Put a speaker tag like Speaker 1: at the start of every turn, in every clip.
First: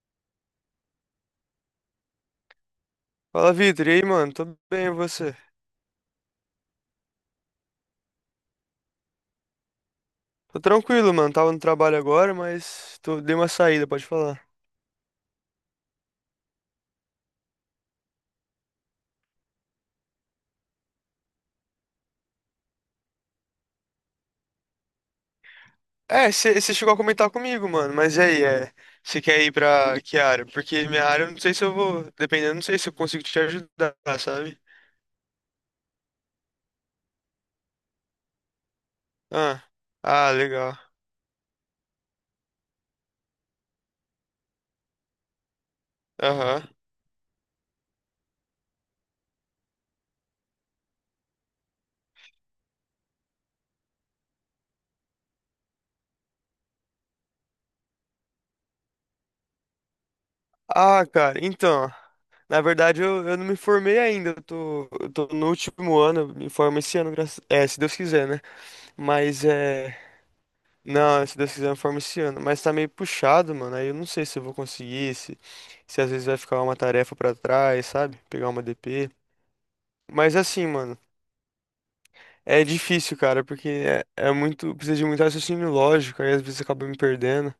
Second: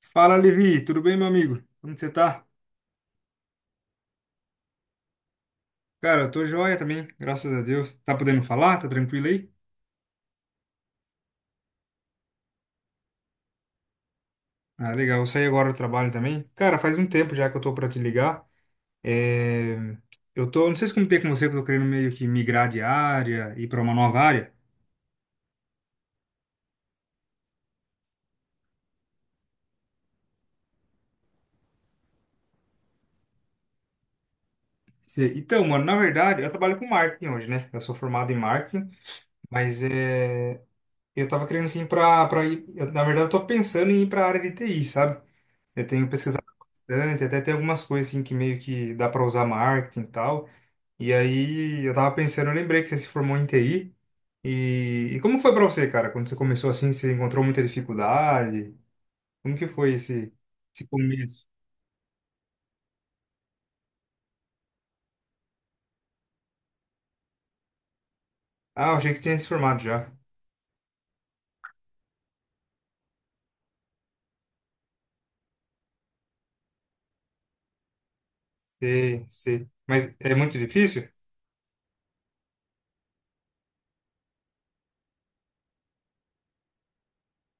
Speaker 1: Fala, Levi, tudo bem, meu amigo? Como que você tá?
Speaker 2: Fala, Vitor. E aí, mano? Tô bem, e você?
Speaker 1: Cara, eu tô joia também, graças a Deus. Tá podendo falar? Tá tranquilo aí?
Speaker 2: Tô tranquilo, mano. Tava no trabalho agora. Dei uma saída, pode falar.
Speaker 1: Ah, legal, eu saí agora do trabalho também. Cara, faz um tempo já que eu tô pra te ligar. É, eu tô, não sei se comentei com você que eu tô querendo meio que migrar de área, ir pra uma nova área.
Speaker 2: É, você chegou a comentar comigo, mano. Mas e aí, você quer ir pra que área? Porque minha área, eu não sei se eu vou. Dependendo, não sei se eu consigo te ajudar, sabe?
Speaker 1: Então, mano, na verdade, eu trabalho com marketing hoje, né? Eu sou formado em marketing,
Speaker 2: Ah,
Speaker 1: mas
Speaker 2: ah, legal.
Speaker 1: eu tava querendo assim pra ir. Eu, na verdade, eu tô pensando em ir pra área de TI, sabe? Eu tenho pesquisado
Speaker 2: Aham.
Speaker 1: bastante, até tem algumas coisas assim que meio que dá para usar marketing e tal. E aí eu tava pensando, eu lembrei que você se formou em TI. E como foi para você, cara? Quando você começou assim, você encontrou muita dificuldade? Como que foi esse
Speaker 2: Ah, cara,
Speaker 1: começo?
Speaker 2: Na verdade, eu não me formei ainda. Eu tô no último ano. Eu Me formo esse ano, É, se Deus quiser, né?
Speaker 1: Ah, eu achei que você tinha
Speaker 2: Mas,
Speaker 1: se formado já.
Speaker 2: não, se Deus quiser, eu formo esse ano. Mas tá meio puxado, mano. Aí eu não sei se eu vou conseguir, se às vezes vai ficar uma tarefa pra trás, sabe? Pegar uma DP.
Speaker 1: Sei, sei. Mas é
Speaker 2: Mas
Speaker 1: muito
Speaker 2: assim, mano,
Speaker 1: difícil?
Speaker 2: é difícil, cara, porque é muito. Precisa de muito raciocínio lógico, aí às vezes acaba me perdendo.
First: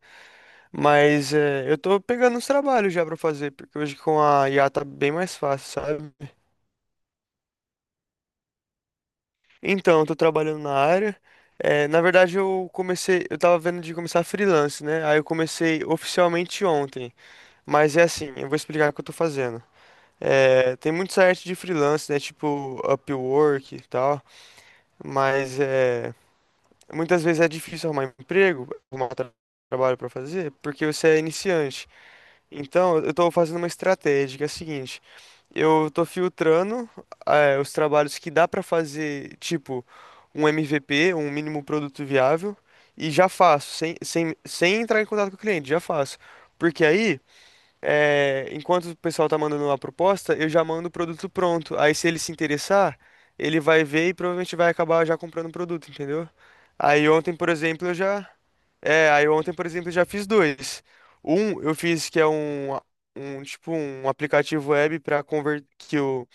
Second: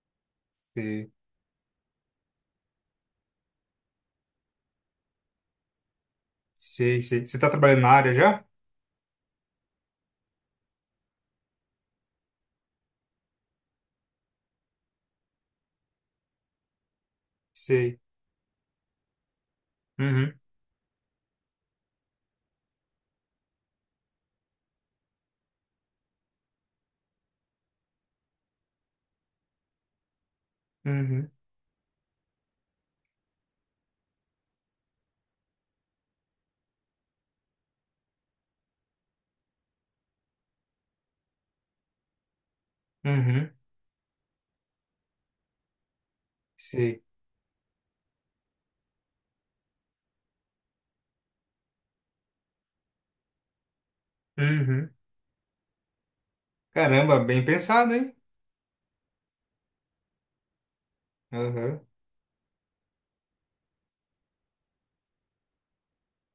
Speaker 1: Sei,
Speaker 2: Mas é, eu tô pegando uns trabalhos já pra fazer, porque hoje com a IA tá bem mais fácil, sabe?
Speaker 1: sei, sei. Você tá trabalhando na área já?
Speaker 2: Então, eu tô trabalhando na área. É, na verdade, eu comecei. Eu tava vendo de começar freelance, né? Aí eu comecei oficialmente ontem. Mas
Speaker 1: Sei.
Speaker 2: é assim, eu vou explicar o que eu tô fazendo.
Speaker 1: Uhum,
Speaker 2: É, tem muito site de freelance, né? Tipo Upwork e tal. Mas é, muitas vezes é difícil arrumar emprego, arrumar trabalho para fazer, porque você é
Speaker 1: uhum,
Speaker 2: iniciante. Então, eu tô fazendo uma estratégia que é a seguinte: eu tô filtrando, os trabalhos que dá para fazer, tipo um MVP, um mínimo produto viável, e já
Speaker 1: uhum.
Speaker 2: faço, sem entrar em contato com o cliente, já faço. Porque
Speaker 1: Sei.
Speaker 2: aí enquanto o pessoal tá mandando uma proposta, eu já mando o produto pronto. Aí se ele se interessar, ele vai ver e provavelmente vai
Speaker 1: Uhum.
Speaker 2: acabar já comprando o produto, entendeu? Aí
Speaker 1: Caramba,
Speaker 2: ontem,
Speaker 1: bem
Speaker 2: por exemplo,
Speaker 1: pensado,
Speaker 2: eu
Speaker 1: hein?
Speaker 2: já. É, aí ontem, por exemplo, eu já fiz dois. Um eu
Speaker 1: Aham.
Speaker 2: fiz que é um, um tipo um aplicativo web para converter que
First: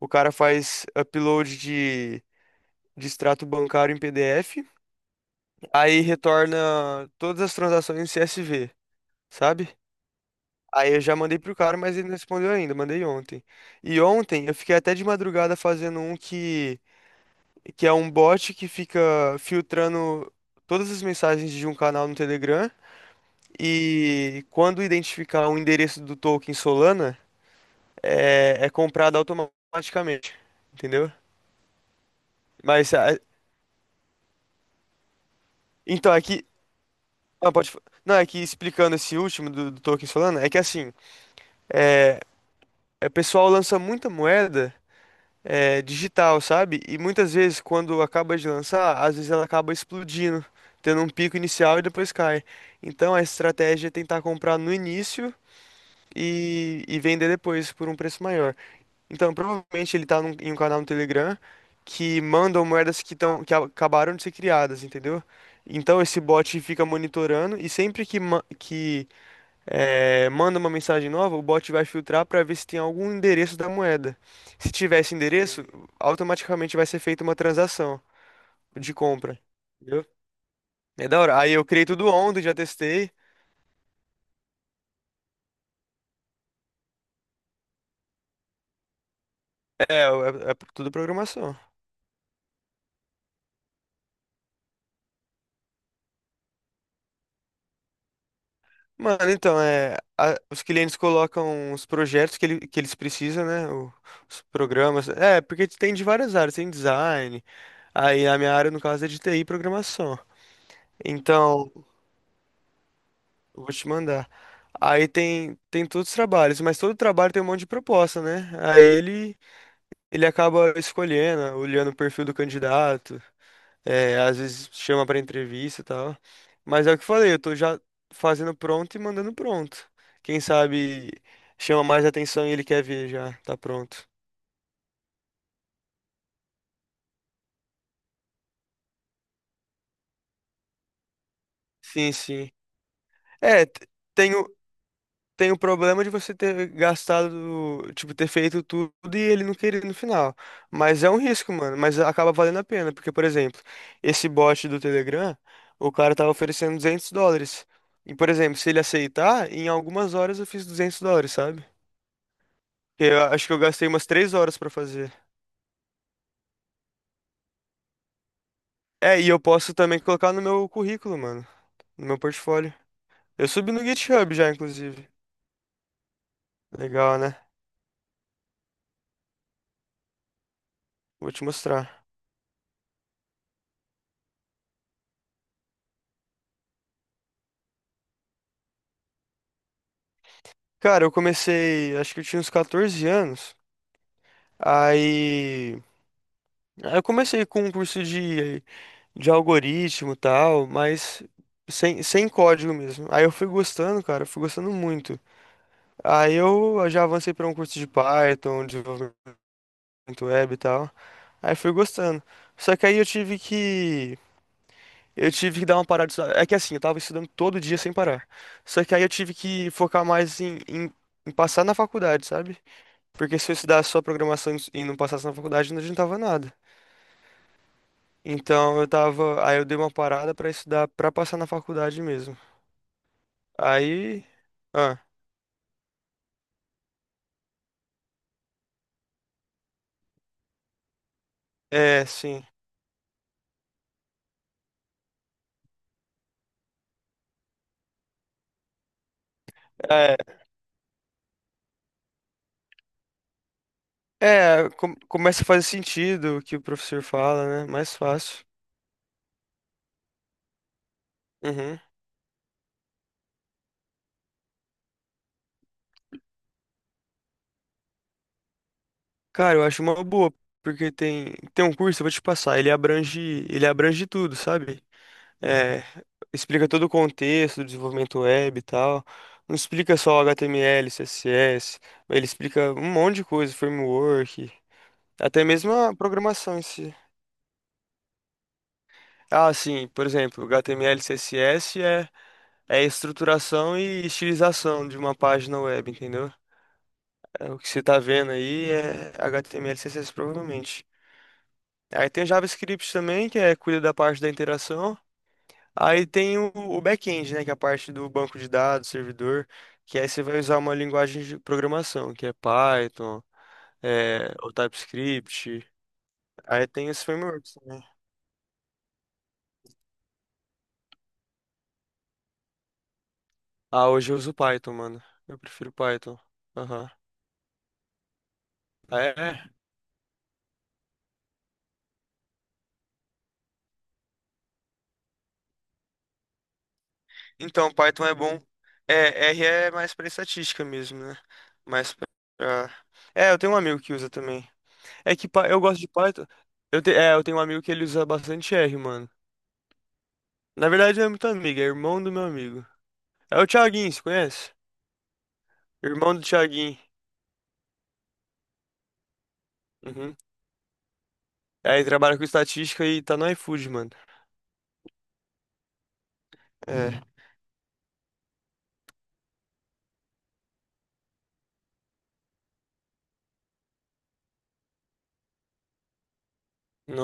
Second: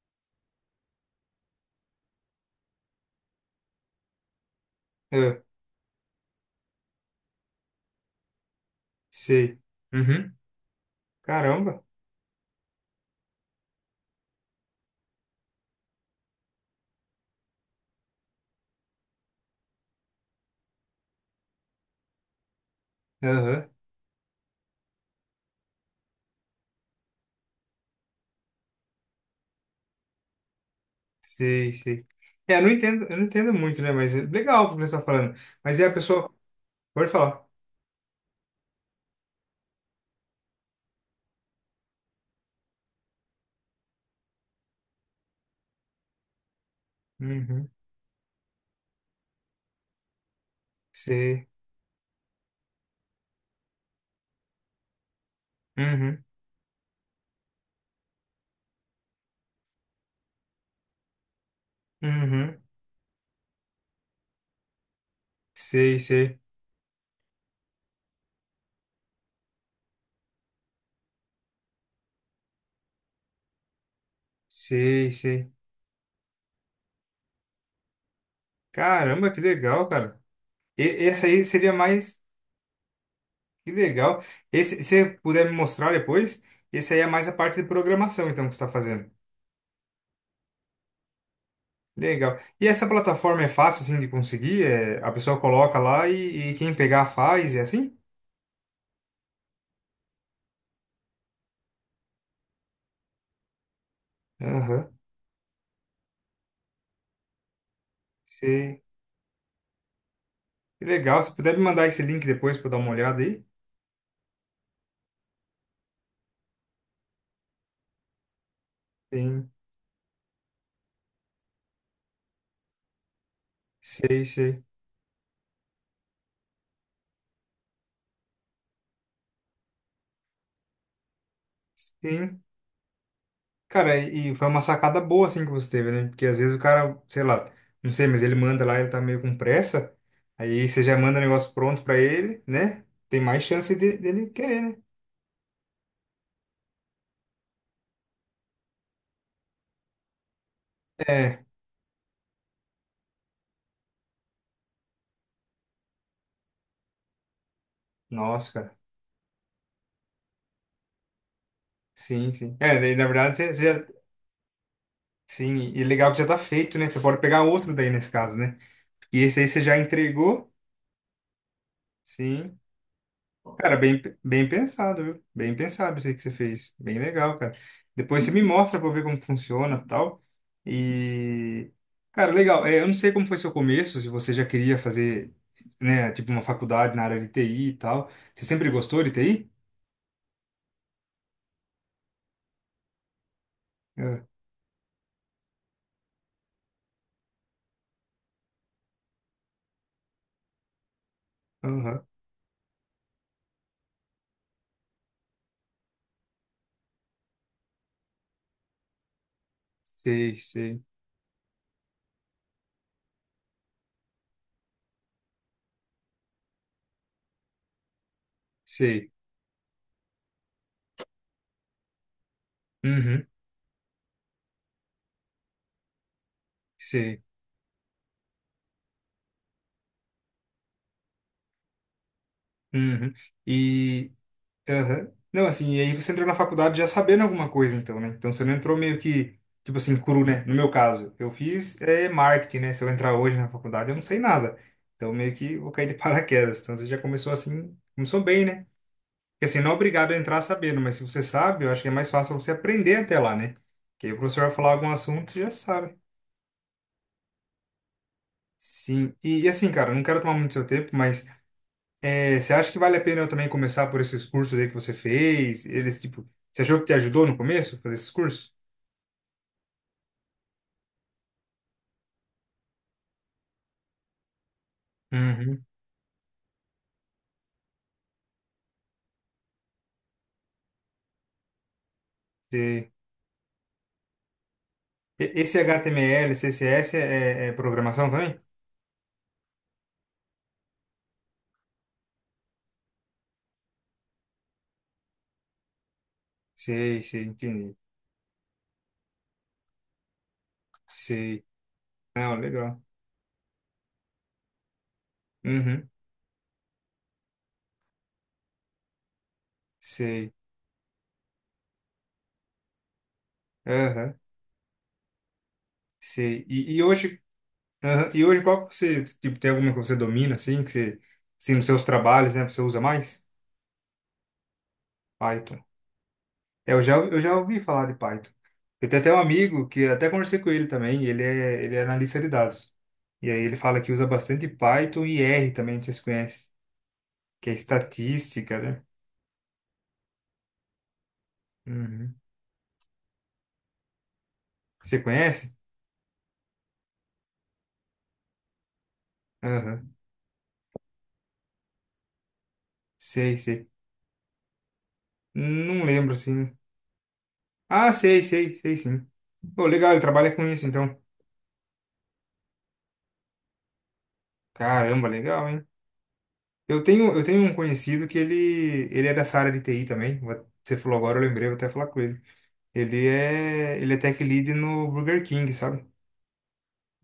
Speaker 2: o cara faz upload de extrato bancário em PDF,
Speaker 1: Ah,
Speaker 2: aí retorna todas as transações em CSV,
Speaker 1: sei.
Speaker 2: sabe?
Speaker 1: Uhum.
Speaker 2: Aí eu já mandei pro cara,
Speaker 1: Caramba.
Speaker 2: mas ele não respondeu ainda, mandei ontem. E ontem eu fiquei até de madrugada fazendo um que é um bot que fica filtrando todas as mensagens de um canal no Telegram
Speaker 1: Aham.
Speaker 2: e quando identificar o endereço do token Solana, é comprado automaticamente, entendeu?
Speaker 1: Sei, sei. É,
Speaker 2: Mas,
Speaker 1: eu não entendo muito, né? Mas é legal o professor falando. Mas é a
Speaker 2: então,
Speaker 1: pessoa. Pode falar.
Speaker 2: ah, não, é que explicando esse último do token Solana, é que assim, é, o pessoal lança muita moeda digital, sabe? E muitas vezes,
Speaker 1: Uhum.
Speaker 2: quando acaba de lançar, às vezes ela acaba explodindo, tendo um pico
Speaker 1: Sei.
Speaker 2: inicial e depois cai. Então a estratégia é tentar comprar no início
Speaker 1: Uhum.
Speaker 2: e vender depois por um preço maior. Então provavelmente ele tá em um canal no Telegram que
Speaker 1: Uhum.
Speaker 2: mandam moedas que acabaram de ser criadas, entendeu?
Speaker 1: Sei,
Speaker 2: Então esse
Speaker 1: sei.
Speaker 2: bot fica monitorando e sempre que, manda uma mensagem nova, o bot vai filtrar para ver se tem algum endereço da moeda. Se tiver
Speaker 1: Sei,
Speaker 2: esse
Speaker 1: sei.
Speaker 2: endereço, automaticamente vai ser feita uma transação de
Speaker 1: Caramba,
Speaker 2: compra.
Speaker 1: que legal,
Speaker 2: Entendeu?
Speaker 1: cara. E
Speaker 2: É da
Speaker 1: essa
Speaker 2: hora.
Speaker 1: aí
Speaker 2: Aí eu
Speaker 1: seria
Speaker 2: criei tudo
Speaker 1: mais.
Speaker 2: ontem, já testei.
Speaker 1: Que legal. Esse, se você puder me mostrar depois, esse aí é mais a parte de programação, então, que você está fazendo.
Speaker 2: É, é, é tudo programação.
Speaker 1: Legal. E essa plataforma é fácil, assim, de conseguir? É, a pessoa coloca lá e quem pegar faz, é assim?
Speaker 2: Mano, então, é, os clientes colocam os projetos que eles precisam, né? Os
Speaker 1: Aham.
Speaker 2: programas. É, porque tem de várias áreas, tem design. Aí a minha área, no
Speaker 1: Sei.
Speaker 2: caso, é de TI e programação.
Speaker 1: Que legal. Se puder me
Speaker 2: Então,
Speaker 1: mandar esse link depois para dar uma olhada aí.
Speaker 2: eu Vou te mandar. Aí tem todos os trabalhos, mas todo trabalho tem um monte de proposta, né? Aí ele,
Speaker 1: Sim,
Speaker 2: ele acaba escolhendo, olhando o perfil do candidato, é,
Speaker 1: sei,
Speaker 2: às
Speaker 1: sei.
Speaker 2: vezes chama para entrevista e tal. Mas é o que eu falei, eu tô já fazendo pronto e mandando pronto. Quem sabe chama mais
Speaker 1: Sim.
Speaker 2: atenção e ele quer ver já, tá
Speaker 1: Cara,
Speaker 2: pronto.
Speaker 1: e foi uma sacada boa assim que você teve, né? Porque às vezes o cara, sei lá, não sei, mas ele manda lá, ele tá meio com pressa. Aí você já manda o negócio pronto pra
Speaker 2: Sim,
Speaker 1: ele,
Speaker 2: sim.
Speaker 1: né? Tem mais
Speaker 2: É,
Speaker 1: chance
Speaker 2: t-
Speaker 1: dele
Speaker 2: tem,
Speaker 1: querer, né?
Speaker 2: tem o problema de você ter gastado, tipo, ter feito tudo e ele não querer no final. Mas é um
Speaker 1: É,
Speaker 2: risco, mano. Mas acaba valendo a pena, porque, por exemplo, esse bot do Telegram, o cara tava oferecendo US$ 200. E, por
Speaker 1: nossa,
Speaker 2: exemplo, se
Speaker 1: cara.
Speaker 2: ele aceitar, em algumas horas eu fiz US$ 200, sabe?
Speaker 1: Sim, sim. É, daí, na
Speaker 2: Eu
Speaker 1: verdade,
Speaker 2: acho que
Speaker 1: você,
Speaker 2: eu
Speaker 1: você
Speaker 2: gastei
Speaker 1: já.
Speaker 2: umas 3 horas pra fazer.
Speaker 1: Sim, e legal que já tá feito, né? Você pode pegar outro daí nesse caso, né?
Speaker 2: É,
Speaker 1: E
Speaker 2: e eu
Speaker 1: esse aí você
Speaker 2: posso
Speaker 1: já
Speaker 2: também colocar no
Speaker 1: entregou.
Speaker 2: meu currículo, mano, no meu
Speaker 1: Sim.
Speaker 2: portfólio. Eu subi
Speaker 1: Cara,
Speaker 2: no
Speaker 1: bem,
Speaker 2: GitHub
Speaker 1: bem
Speaker 2: já,
Speaker 1: pensado,
Speaker 2: inclusive.
Speaker 1: viu? Bem pensado isso aí que você fez. Bem
Speaker 2: Legal,
Speaker 1: legal,
Speaker 2: né?
Speaker 1: cara. Depois você me mostra pra eu ver como funciona e tal.
Speaker 2: Vou te
Speaker 1: E,
Speaker 2: mostrar.
Speaker 1: cara, legal. É, eu não sei como foi seu começo, se você já queria fazer, né, tipo uma faculdade na área de TI e tal. Você sempre gostou de TI?
Speaker 2: Cara, eu comecei, acho que eu tinha uns 14 anos.
Speaker 1: Ah,
Speaker 2: Aí, aí eu comecei com um curso de algoritmo e tal, mas
Speaker 1: aham.
Speaker 2: sem código mesmo. Aí eu fui gostando, cara, eu fui gostando muito. Aí eu já avancei para um curso de Python, um desenvolvimento
Speaker 1: Sei,
Speaker 2: web e
Speaker 1: sei,
Speaker 2: tal. Aí fui gostando. Só que aí eu tive que dar uma parada. De estudar. É que assim, eu tava estudando todo dia sem parar. Só que aí eu
Speaker 1: sei.
Speaker 2: tive que focar mais em passar na faculdade, sabe?
Speaker 1: Uhum,
Speaker 2: Porque se eu estudasse só programação e não passasse na faculdade, não adiantava nada.
Speaker 1: sei.
Speaker 2: Então eu tava, aí eu dei uma parada pra estudar pra passar na faculdade mesmo.
Speaker 1: Uhum. E,
Speaker 2: Aí, ah,
Speaker 1: aham. Não, assim, e aí você entrou na faculdade já sabendo alguma coisa, então, né? Então você não entrou meio que, tipo assim, cru, né? No meu caso, eu fiz
Speaker 2: é,
Speaker 1: é,
Speaker 2: sim.
Speaker 1: marketing, né? Se eu entrar hoje na faculdade, eu não sei nada. Então meio que vou cair de paraquedas. Então você já começou assim, começou bem, né? Porque assim, não é obrigado a
Speaker 2: É,
Speaker 1: entrar sabendo, mas se você sabe, eu acho que é mais fácil você aprender até lá, né? Que aí o professor vai falar algum assunto, você
Speaker 2: começa a
Speaker 1: já
Speaker 2: fazer
Speaker 1: sabe.
Speaker 2: sentido o que o professor fala, né? Mais fácil.
Speaker 1: Sim, e assim, cara, não quero tomar muito seu tempo, mas
Speaker 2: Uhum.
Speaker 1: é, você acha que vale a pena eu também começar por esses cursos aí que você fez? Eles, tipo, você achou que te ajudou no começo a fazer esses cursos?
Speaker 2: Cara, eu acho uma boa, porque tem um curso, eu vou te passar, ele abrange tudo, sabe?
Speaker 1: Uhum.
Speaker 2: É, explica todo o contexto do desenvolvimento web e tal. Não explica só HTML, CSS, ele explica um
Speaker 1: Você-
Speaker 2: monte de coisa, framework, até
Speaker 1: Esse
Speaker 2: mesmo a
Speaker 1: HTML,
Speaker 2: programação em si.
Speaker 1: CSS é programação também?
Speaker 2: Ah, sim, por exemplo, HTML, CSS é estruturação e estilização de uma página web, entendeu?
Speaker 1: Sei, sei,
Speaker 2: É, o que
Speaker 1: entendi.
Speaker 2: você tá vendo aí é HTML, CSS provavelmente.
Speaker 1: Sei.
Speaker 2: Aí tem o
Speaker 1: Não, legal.
Speaker 2: JavaScript também, que é cuida da parte da interação.
Speaker 1: Uhum.
Speaker 2: Aí tem o back-end, né, que é a parte do banco de dados, servidor, que aí você
Speaker 1: Sei.
Speaker 2: vai usar uma linguagem de programação, que é Python,
Speaker 1: Aham.
Speaker 2: é, o TypeScript.
Speaker 1: Sei.
Speaker 2: Aí
Speaker 1: E
Speaker 2: tem os
Speaker 1: hoje,
Speaker 2: frameworks também.
Speaker 1: aham. E hoje qual que você, tipo, tem alguma que você domina, assim, que você, assim, nos seus trabalhos, né, você usa mais?
Speaker 2: Ah, hoje eu uso Python, mano. Eu
Speaker 1: Python.
Speaker 2: prefiro Python.
Speaker 1: É, Eu
Speaker 2: Aham.
Speaker 1: já, eu já ouvi falar de Python. Eu tenho
Speaker 2: Ah,
Speaker 1: até um
Speaker 2: é.
Speaker 1: amigo que até conversei com ele também, ele é analista de dados. E aí ele fala que usa bastante Python e R também, não sei se você conhece, que é
Speaker 2: Então, Python é bom.
Speaker 1: estatística, né?
Speaker 2: É, R é mais pra estatística mesmo, né? Mais pra.
Speaker 1: Uhum.
Speaker 2: É, eu tenho um amigo que usa também.
Speaker 1: Você conhece?
Speaker 2: Eu gosto de Python. É, eu tenho um amigo que ele usa bastante R, mano.
Speaker 1: Aham.
Speaker 2: Na verdade, não é muito amigo, é irmão do meu amigo.
Speaker 1: Sei,
Speaker 2: É o
Speaker 1: sei.
Speaker 2: Thiaguinho, você conhece?
Speaker 1: Não lembro,
Speaker 2: Irmão do
Speaker 1: assim.
Speaker 2: Thiaguinho.
Speaker 1: Ah, sei, sei, sei sim. Pô, legal, ele
Speaker 2: Uhum.
Speaker 1: trabalha com isso, então.
Speaker 2: Aí trabalha com estatística e tá no iFood, mano.
Speaker 1: Caramba, legal, hein? Eu
Speaker 2: É.
Speaker 1: tenho, eu tenho um conhecido que ele é dessa área de TI também. Você falou agora, eu lembrei, vou até falar com ele. Ele é tech lead no Burger King, sabe?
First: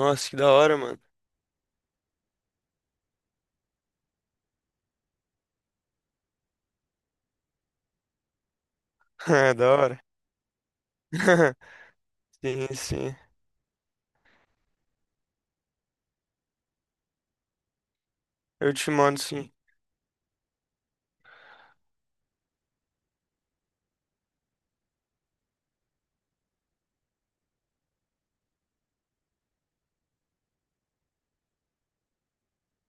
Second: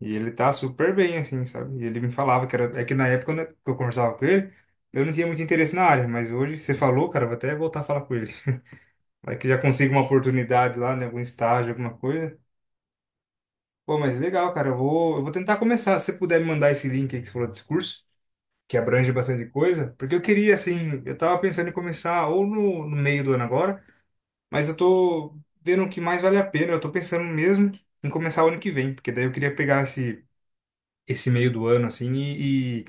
Speaker 1: E ele
Speaker 2: que da
Speaker 1: tá
Speaker 2: hora,
Speaker 1: super
Speaker 2: mano.
Speaker 1: bem, assim, sabe? E ele me falava que era, é que na época né, que eu conversava com ele, eu não tinha muito interesse na área, mas hoje você falou, cara, eu vou até voltar a falar com ele. Vai que
Speaker 2: É,
Speaker 1: já
Speaker 2: da
Speaker 1: consigo
Speaker 2: hora.
Speaker 1: uma oportunidade lá, né? Algum estágio, alguma coisa.
Speaker 2: Sim, sim.
Speaker 1: Pô, mas legal, cara. Eu vou tentar começar. Se você puder me mandar esse link aí que você falou desse curso,
Speaker 2: Eu
Speaker 1: que
Speaker 2: te
Speaker 1: abrange
Speaker 2: mando,
Speaker 1: bastante
Speaker 2: sim.
Speaker 1: coisa, porque eu queria, assim, eu tava pensando em começar ou no meio do ano agora, mas eu tô vendo o que mais vale a pena, eu tô pensando mesmo em começar o ano que vem, porque daí eu queria pegar esse, esse meio do ano, assim, e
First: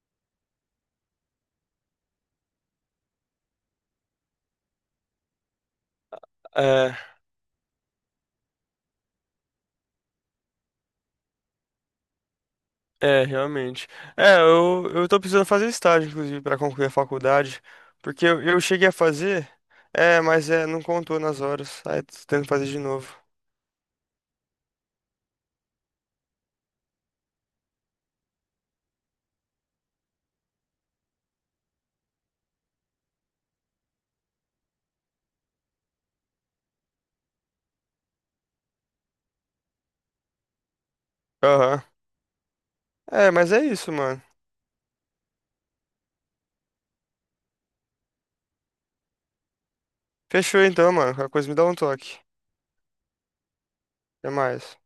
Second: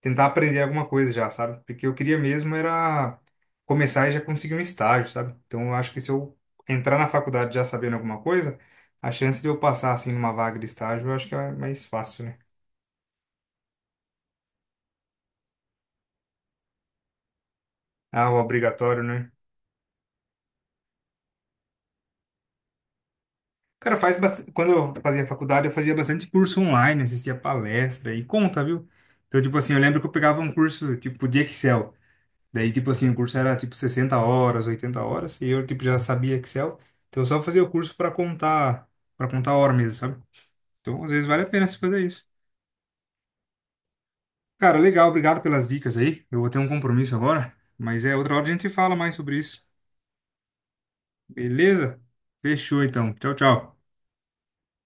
Speaker 1: tentar aprender alguma coisa já, sabe? Porque eu queria mesmo era começar e já conseguir um estágio, sabe? Então eu acho que se eu entrar
Speaker 2: É.
Speaker 1: na faculdade já sabendo alguma coisa, a chance de eu passar, assim, numa vaga de estágio, eu acho que é mais fácil, né?
Speaker 2: É, realmente. É, eu tô precisando fazer estágio, inclusive, para concluir a faculdade, porque
Speaker 1: Ah, o
Speaker 2: eu cheguei a
Speaker 1: obrigatório, né?
Speaker 2: fazer, mas é, não contou nas horas, aí tô tendo que fazer de novo.
Speaker 1: Cara, quando eu fazia faculdade, eu fazia bastante curso online, assistia palestra e conta, viu? Então, tipo assim, eu lembro que eu pegava um curso, tipo, de Excel. Daí, tipo assim, o curso era, tipo, 60 horas, 80 horas, e eu, tipo, já sabia Excel. Então, eu só fazia o curso para contar hora mesmo, sabe? Então, às vezes, vale a pena se
Speaker 2: Aham.
Speaker 1: fazer isso.
Speaker 2: É, mas é isso, mano.
Speaker 1: Cara, legal, obrigado pelas dicas aí. Eu vou ter um compromisso agora, mas é outra hora a gente fala mais sobre isso.
Speaker 2: Fechou então, mano. Qualquer coisa me dá um
Speaker 1: Beleza?
Speaker 2: toque.
Speaker 1: Fechou, então. Tchau, tchau.
Speaker 2: Até mais.